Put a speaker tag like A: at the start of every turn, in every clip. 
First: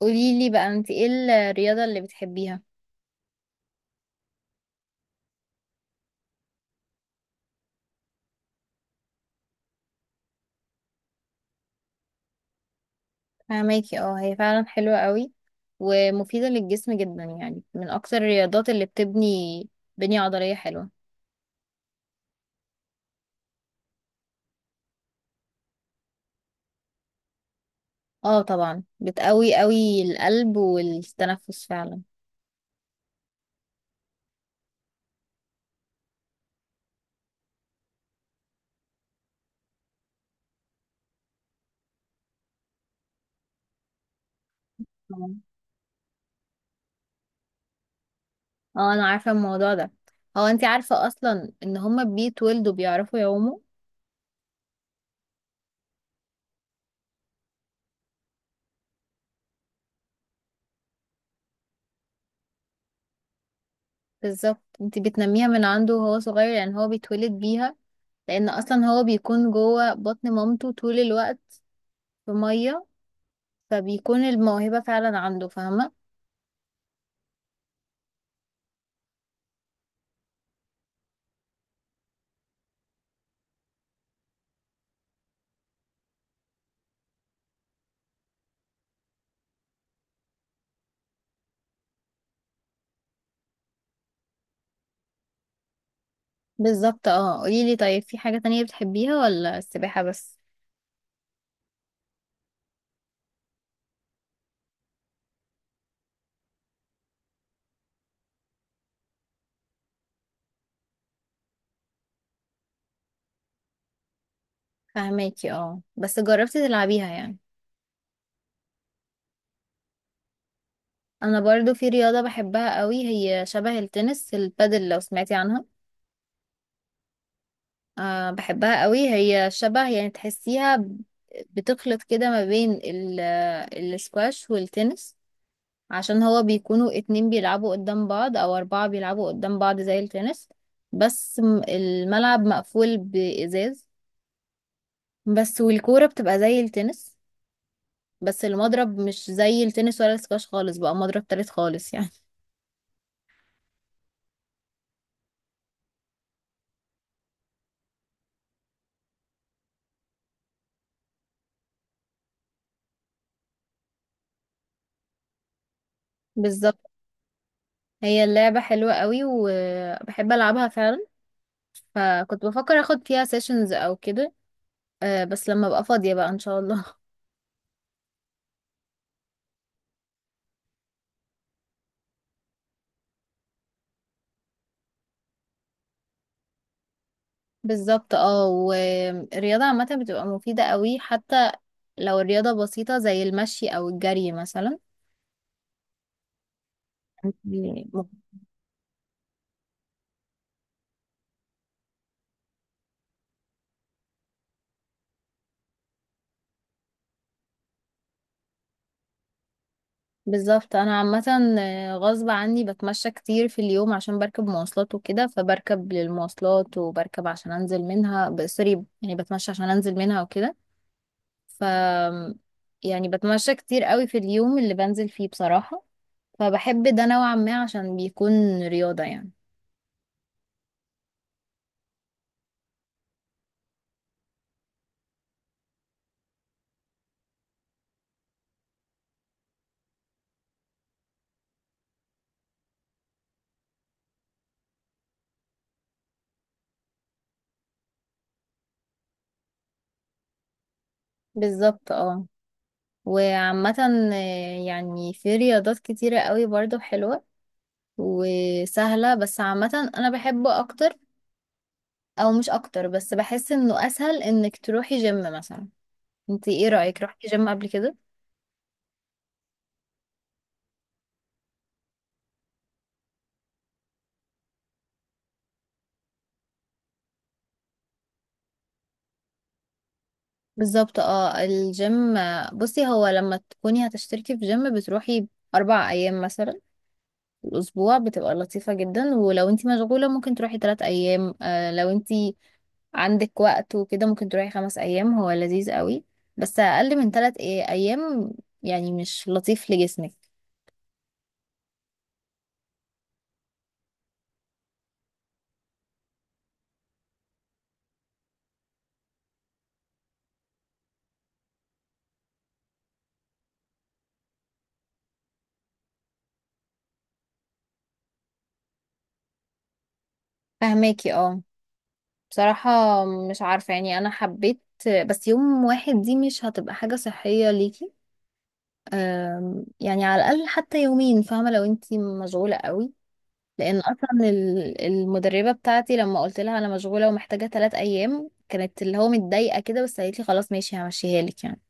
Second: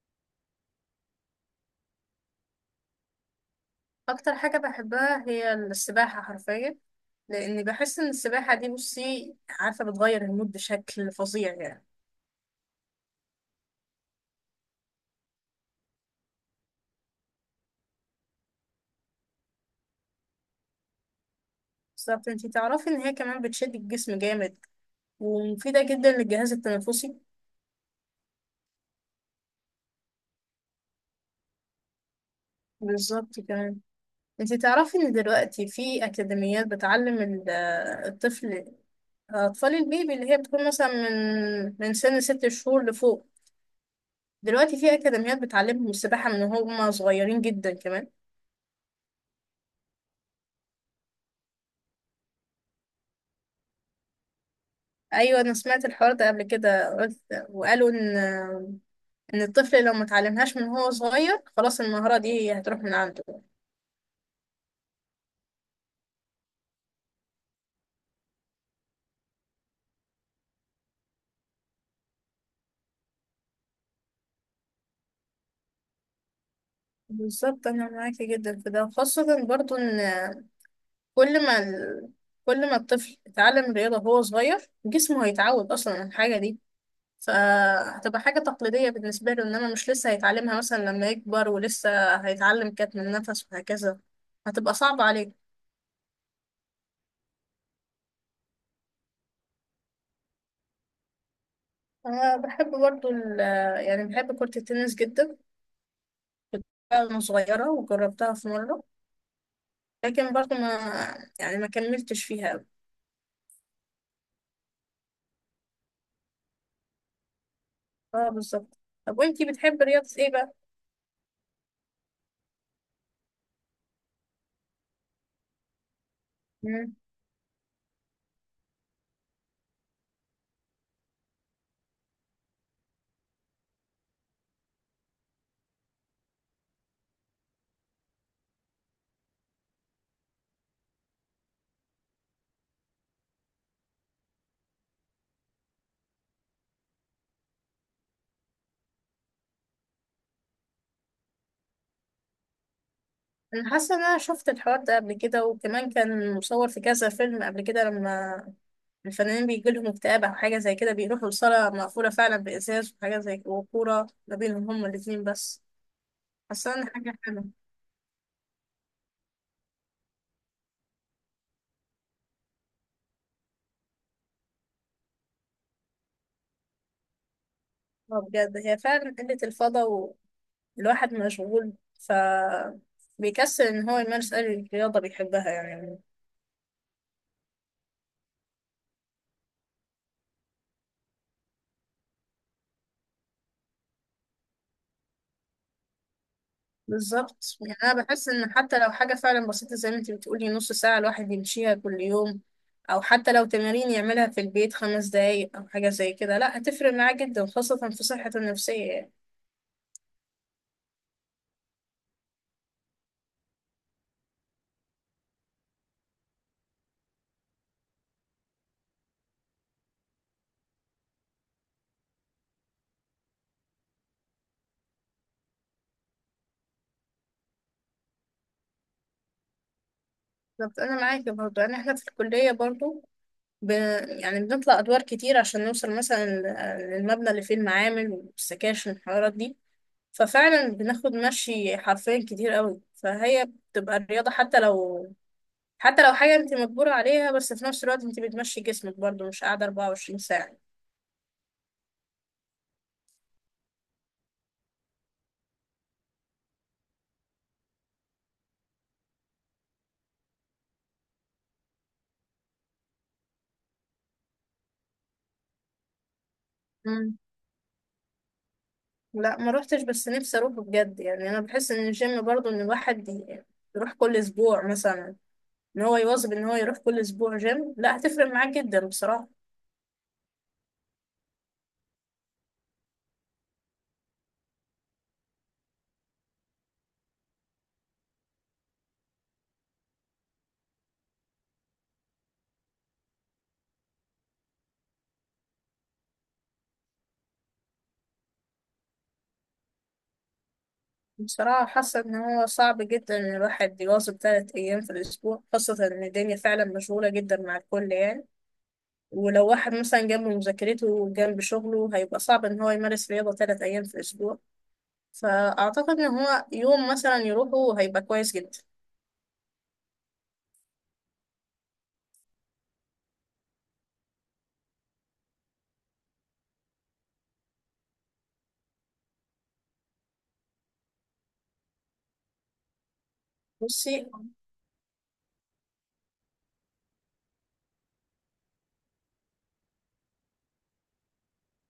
A: قوليلي بقى، انت ايه الرياضة اللي بتحبيها؟
B: اكتر حاجة بحبها هي السباحة حرفيا، لاني بحس ان السباحة دي، بصي عارفة، بتغير المود بشكل فظيع يعني.
A: فهماكي، اه، هي فعلا حلوة قوي ومفيدة للجسم جدا، يعني من اكتر الرياضات اللي بتبني بنية عضلية حلوة.
B: بالظبط، انتي تعرفي ان هي كمان بتشد الجسم جامد ومفيدة جدا للجهاز التنفسي.
A: اه، طبعا بتقوي قوي القلب والتنفس فعلا.
B: بالظبط كمان. انتي تعرفي ان دلوقتي في اكاديميات بتعلم الطفل، اطفال البيبي اللي هي بتكون مثلا من سن ست شهور لفوق. دلوقتي في اكاديميات
A: اه،
B: بتعلمهم السباحة من هم صغيرين جدا كمان.
A: اه، انا عارفة الموضوع ده. هو انت عارفة اصلا ان هما بيتولدوا بيعرفوا يعوموا؟
B: ايوه، انا سمعت الحوار ده قبل كده، قلت وقالوا ان، ان الطفل لو ما اتعلمهاش من هو صغير خلاص المهارة دي هتروح من عنده.
A: بالظبط، انت بتنميها من عنده وهو صغير، لان هو بيتولد بيها. لان اصلا هو بيكون جوه بطن مامته طول الوقت في مية، فبيكون الموهبة فعلا عنده، فاهمة؟
B: بالظبط، انا معاكي جدا في ده، خاصة برضو ان كل ما ال... كل ما الطفل اتعلم الرياضة وهو صغير جسمه هيتعود اصلا على الحاجة دي، فهتبقى حاجة تقليدية بالنسبة له، انما مش لسه هيتعلمها مثلا لما يكبر، ولسه هيتعلم كتم النفس وهكذا، هتبقى صعبة عليه.
A: بالظبط، اه، قوليلي طيب، في حاجة تانية بتحبيها ولا السباحة بس؟
B: انا بحب برضو ال... يعني بحب كرة التنس جدا. بحبها وأنا صغيرة وجربتها في مرة، لكن برضه ما يعني ما كملتش فيها أوي.
A: فاهماكي، اه، بس جربتي تلعبيها يعني.
B: اه، بالظبط. طب وانتي بتحبي رياضة ايه بقى؟
A: انا برضو في رياضة بحبها قوي، هي شبه التنس، البادل لو سمعتي عنها.
B: مم.
A: بحبها قوي، هي شبه يعني تحسيها بتخلط كده ما بين السكواش والتنس، عشان هو بيكونوا اتنين بيلعبوا قدام بعض، او اربعة بيلعبوا قدام بعض زي التنس. بس الملعب مقفول بإزاز، بس والكورة بتبقى زي التنس، بس المضرب مش زي التنس ولا السكواش خالص، بقى مضرب تالت خالص يعني.
B: أنا حاسة إن أنا شفت الحوار ده قبل كده، وكمان كان مصور في كذا فيلم قبل كده، لما الفنانين بيجيلهم اكتئاب أو حاجة زي كده بيروحوا لصالة مقفولة فعلا بإزاز وحاجة زي كده، وكورة ما بينهم هما الاتنين بس. حاسة
A: بالظبط،
B: إن حاجة حلوة.
A: هي اللعبة حلوة قوي وبحب ألعبها فعلا، فكنت بفكر أخد فيها سيشنز أو كده. بس لما أبقى فاضية بقى إن شاء الله.
B: اه بجد، هي فعلا قلة الفضا والواحد مشغول، ف بيكسل ان هو يمارس اي رياضه بيحبها يعني.
A: بالظبط، اه، والرياضة عامة بتبقى مفيدة قوي، حتى لو الرياضة بسيطة زي المشي أو الجري مثلا.
B: بالظبط، يعني
A: يعني
B: انا بحس ان حتى لو حاجه فعلا بسيطه زي ما انت بتقولي، نص ساعه الواحد يمشيها كل يوم، او حتى لو تمارين يعملها في البيت خمس دقايق او حاجه زي كده، لا هتفرق معاه جدا خاصه في صحته النفسيه يعني.
A: بالظبط، انا عامه، غصب عني بتمشى كتير في اليوم، عشان بركب مواصلات وكده، فبركب للمواصلات، وبركب عشان انزل منها سوري، يعني بتمشى عشان انزل منها وكده. ف يعني بتمشى كتير قوي في اليوم اللي بنزل فيه بصراحه، فبحب ده نوعا ما، عشان بيكون رياضه يعني.
B: بالظبط، انا معاكي برضو. يعني احنا في الكليه برضو، ب... يعني بنطلع ادوار كتير عشان نوصل مثلا للمبنى اللي فيه المعامل والسكاشن والحوارات دي، ففعلا بناخد مشي حرفيا كتير قوي، فهي بتبقى الرياضه. حتى لو حاجة انت مجبورة عليها، بس في نفس الوقت انت بتمشي جسمك برضو، مش قاعدة 24 ساعة.
A: بالظبط، اه، وعامه، يعني في رياضات كتيره قوي برضه حلوه وسهله، بس عامه انا بحبه اكتر، او مش اكتر، بس بحس انه اسهل انك تروحي جيم مثلا. انت ايه رأيك،
B: مم.
A: روحتي جيم قبل كده؟
B: لا، ما روحتش، بس نفسي اروح بجد. يعني انا بحس ان الجيم برضو ان الواحد يروح كل اسبوع مثلا، ان هو يواظب ان هو يروح كل اسبوع جيم، لا هتفرق معاه جدا بصراحة.
A: بالظبط، اه، الجيم، بصي، هو لما تكوني هتشتركي في جيم بتروحي 4 ايام مثلا في الاسبوع، بتبقى لطيفة جدا. ولو انت مشغولة ممكن تروحي 3 ايام، لو انت عندك وقت وكده ممكن تروحي 5 ايام، هو لذيذ قوي. بس اقل من 3 ايام يعني مش لطيف لجسمك.
B: بصراحة حاسة ان هو صعب جدا ان الواحد يواظب ثلاث ايام في الاسبوع، خاصة ان الدنيا فعلا مشغولة جدا مع الكل يعني، ولو واحد مثلا جنب مذاكرته وجنب شغله هيبقى صعب ان هو يمارس رياضة ثلاث ايام في الاسبوع، فأعتقد إن هو يوم مثلا يروحوا هيبقى كويس جدا.
A: فهماكي، اه، بصراحة مش عارفة يعني أنا حبيت، بس يوم واحد دي مش هتبقى حاجة صحية ليكي. يعني على الأقل حتى يومين، فاهمة، لو انتي مشغولة قوي. لأن
B: بصي،
A: أصلا المدربة بتاعتي لما قلت لها أنا مشغولة ومحتاجة 3 أيام، كانت اللي هو متضايقة كده، بس قالت لي خلاص ماشي همشيها لك يعني.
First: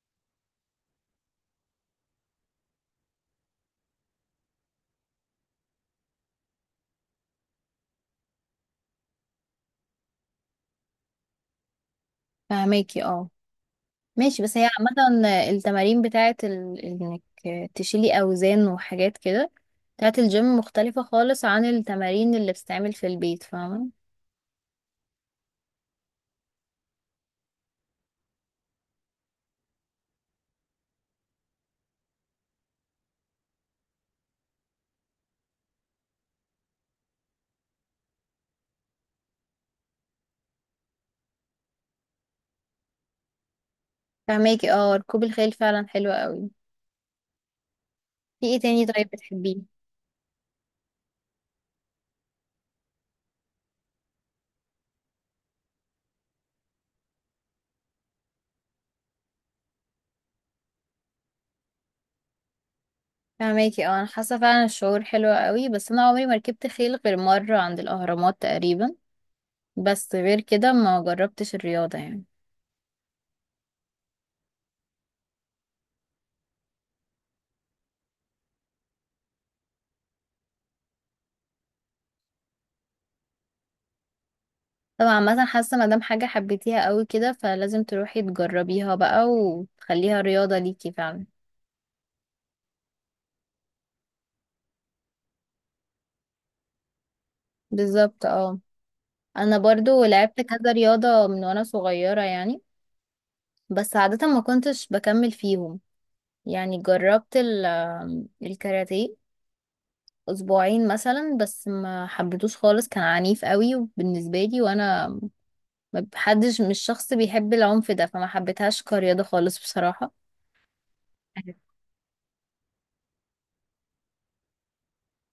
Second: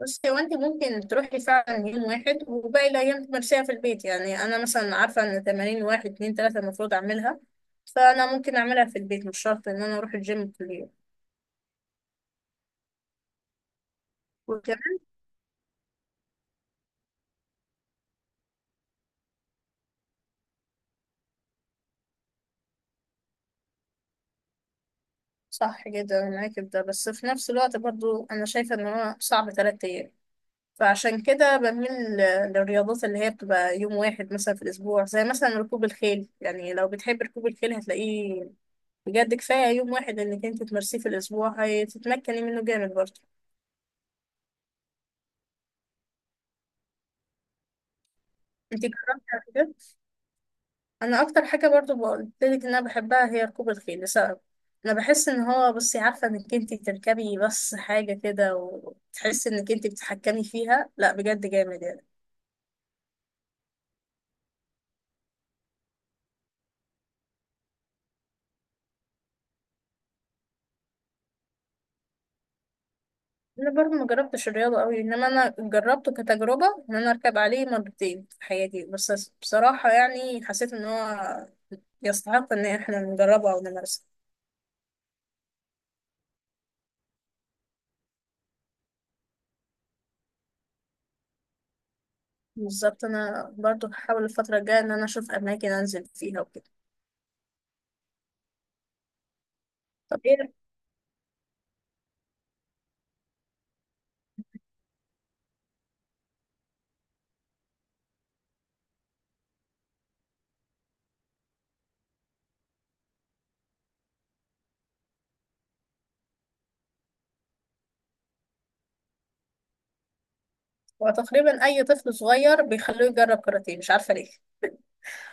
B: بصي هو انت ممكن تروحي فعلا يوم واحد، وباقي الأيام تمارسيها في البيت. يعني أنا مثلا عارفة إن تمارين واحد اتنين تلاتة المفروض أعملها، فأنا ممكن أعملها في البيت، مش شرط إن أنا أروح الجيم كل يوم.
A: فهماكي، اه، ماشي، بس هي
B: وكمان
A: عامة التمارين بتاعت إنك تشيلي أوزان وحاجات كده بتاعت الجيم، مختلفة خالص عن التمارين اللي بتتعمل في البيت، فاهمة؟
B: صح جدا، أنا معاكي في ده، بس في نفس الوقت برضو أنا شايفة إن هو صعب تلات أيام، فعشان كده بميل للرياضات اللي هي بتبقى يوم واحد مثلا في الأسبوع، زي مثلا ركوب الخيل. يعني لو بتحب ركوب الخيل هتلاقيه بجد كفاية يوم واحد انك انت تمارسيه في الاسبوع، هتتمكني منه جامد برضه.
A: فهماكي، اه، ركوب الخيل فعلا حلو قوي. في ايه
B: انت
A: تاني طيب
B: جربتي قبل
A: بتحبيه؟
B: كده؟ انا اكتر حاجة برضه قلتلك ان انا بحبها هي ركوب الخيل، لسبب انا بحس ان هو، بصي عارفة، انك انت تركبي بس حاجة كده وتحسي انك انت بتتحكمي فيها، لا بجد جامد يعني.
A: فهماكي، اه، انا حاسه فعلا الشعور حلو قوي، بس انا عمري ما ركبت خيل غير مره عند الاهرامات تقريبا، بس غير كده ما جربتش الرياضه يعني.
B: انا برضه ما جربتش الرياضة قوي، انما انا جربته كتجربة ان انا اركب عليه مرتين في حياتي، بس بصراحة يعني حسيت ان هو يستحق ان احنا نجربه او نمارسه.
A: طبعا مثلا حاسه، ما دام حاجه حبيتيها قوي كده، فلازم تروحي تجربيها بقى وتخليها رياضه ليكي فعلا.
B: بالظبط، انا برضو هحاول الفترة الجاية ان انا اشوف اماكن انزل فيها وكده.
A: بالظبط، اه، انا برضو
B: طب
A: لعبت
B: ايه؟
A: كذا رياضه من وانا صغيره يعني، بس عاده ما كنتش بكمل فيهم. يعني جربت الكاراتيه اسبوعين مثلا، بس ما حبيتوش خالص، كان عنيف قوي بالنسبه لي، وانا ما بحدش، مش شخص بيحب العنف ده، فما حبيتهاش كرياضه خالص بصراحه.
B: وتقريبا اي طفل صغير بيخلوه يجرب كاراتيه، مش عارفة ليه.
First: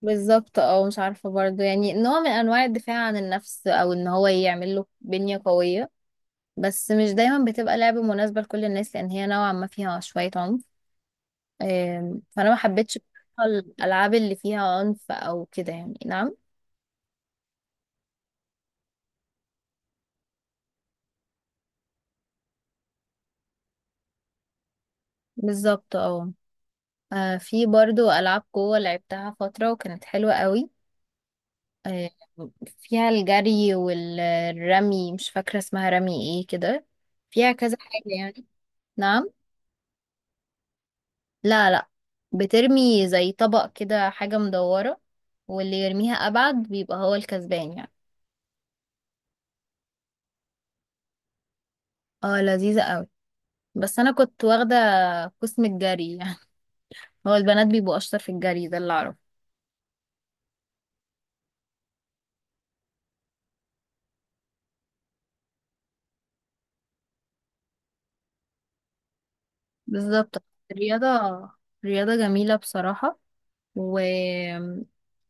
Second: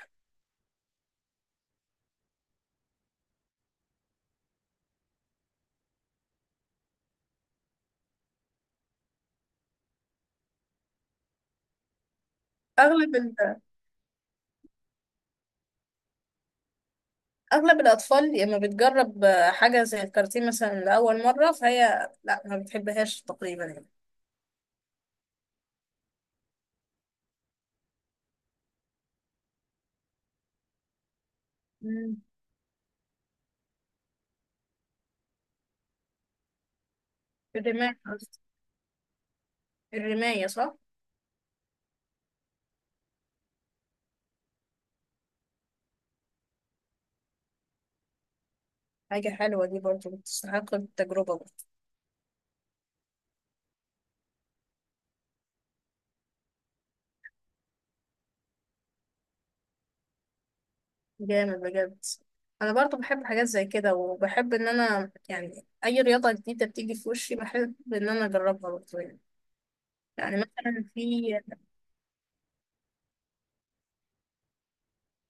A: بالظبط، اه، مش عارفه برضو يعني، نوع من انواع الدفاع عن النفس، او ان هو يعمل له بنيه قويه، بس مش دايما بتبقى لعبه مناسبه لكل الناس، لان هي نوعا ما فيها شويه عنف. فانا ما حبيتش
B: اغلب ال...
A: بصراحة الالعاب اللي فيها عنف او كده يعني، نعم.
B: اغلب الاطفال لما بتجرب حاجة زي الكاراتيه مثلا لاول مرة، فهي لا، ما بتحبهاش تقريبا يعني.
A: بالظبط، اه، في برضو ألعاب قوة لعبتها فترة وكانت حلوة قوي. آه،
B: مم.
A: فيها الجري والرمي، مش فاكرة اسمها رمي ايه كده، فيها كذا
B: الرماية
A: حاجة
B: قصدي.
A: يعني، نعم.
B: الرماية صح.
A: لا، لا، بترمي زي طبق كده، حاجة مدورة، واللي يرميها أبعد بيبقى هو الكسبان يعني.
B: حاجة حلوة دي برضو، بتستحق التجربة برضو.
A: اه، لذيذة قوي، بس أنا كنت واخدة قسم الجري يعني. هو البنات بيبقوا أشطر في الجري، ده اللي أعرفه.
B: جامد بجد. انا برضو بحب حاجات زي كده، وبحب ان انا، يعني اي رياضة جديدة بتيجي في وشي بحب ان انا اجربها برضو يعني. يعني
A: بالظبط،
B: مثلا
A: الرياضة
B: في
A: رياضة جميلة بصراحة، و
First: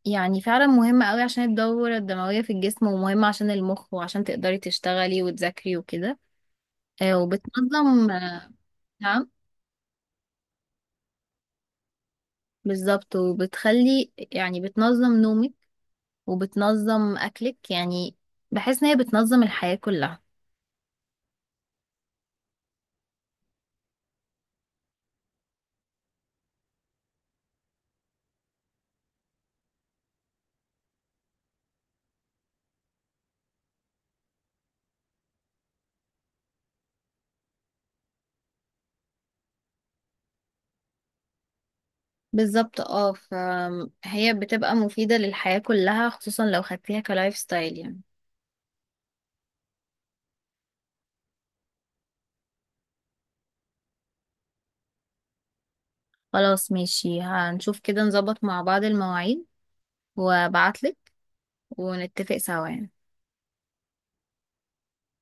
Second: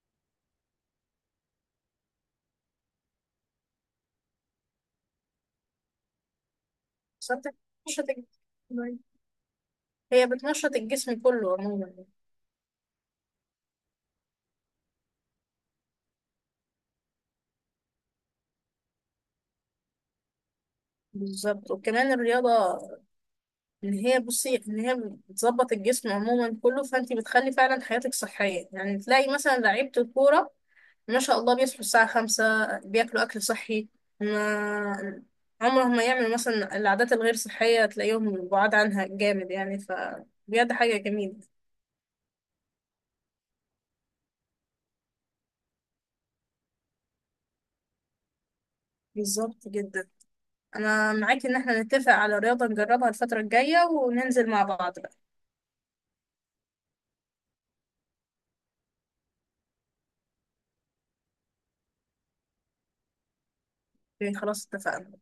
A: يعني فعلا مهمة قوي، عشان الدورة الدموية في الجسم، ومهمة عشان المخ وعشان تقدري تشتغلي وتذاكري وكده.
B: بالظبط. بتنشط
A: وبتنظم، آه،
B: الجسم.
A: نعم.
B: هي بتنشط الجسم كله عموما يعني.
A: بالظبط، وبتخلي يعني بتنظم نومك، وبتنظم أكلك يعني، بحس إن هي بتنظم الحياة كلها.
B: بالظبط، وكمان الرياضة، إن هي، بصي، إن هي بتظبط الجسم عموما كله، فأنت بتخلي فعلا حياتك صحية، يعني تلاقي مثلا لعيبة الكورة ما شاء الله بيصحوا الساعة خمسة، بياكلوا أكل صحي، ما عمرهم ما يعملوا مثلا العادات الغير صحية، تلاقيهم بعاد عنها جامد يعني، فبجد حاجة جميلة.
A: بالظبط، اه، فهي بتبقى مفيدة للحياة كلها، خصوصا لو خدتيها كلايف ستايل يعني.
B: بالظبط جدا. انا معاك ان احنا نتفق على رياضة نجربها الفترة الجاية وننزل مع بعض بقى.
A: خلاص، ماشي، هنشوف كده نظبط مع بعض المواعيد، وابعتلك، ونتفق سوا يعني.
B: يعني خلاص، اتفقنا.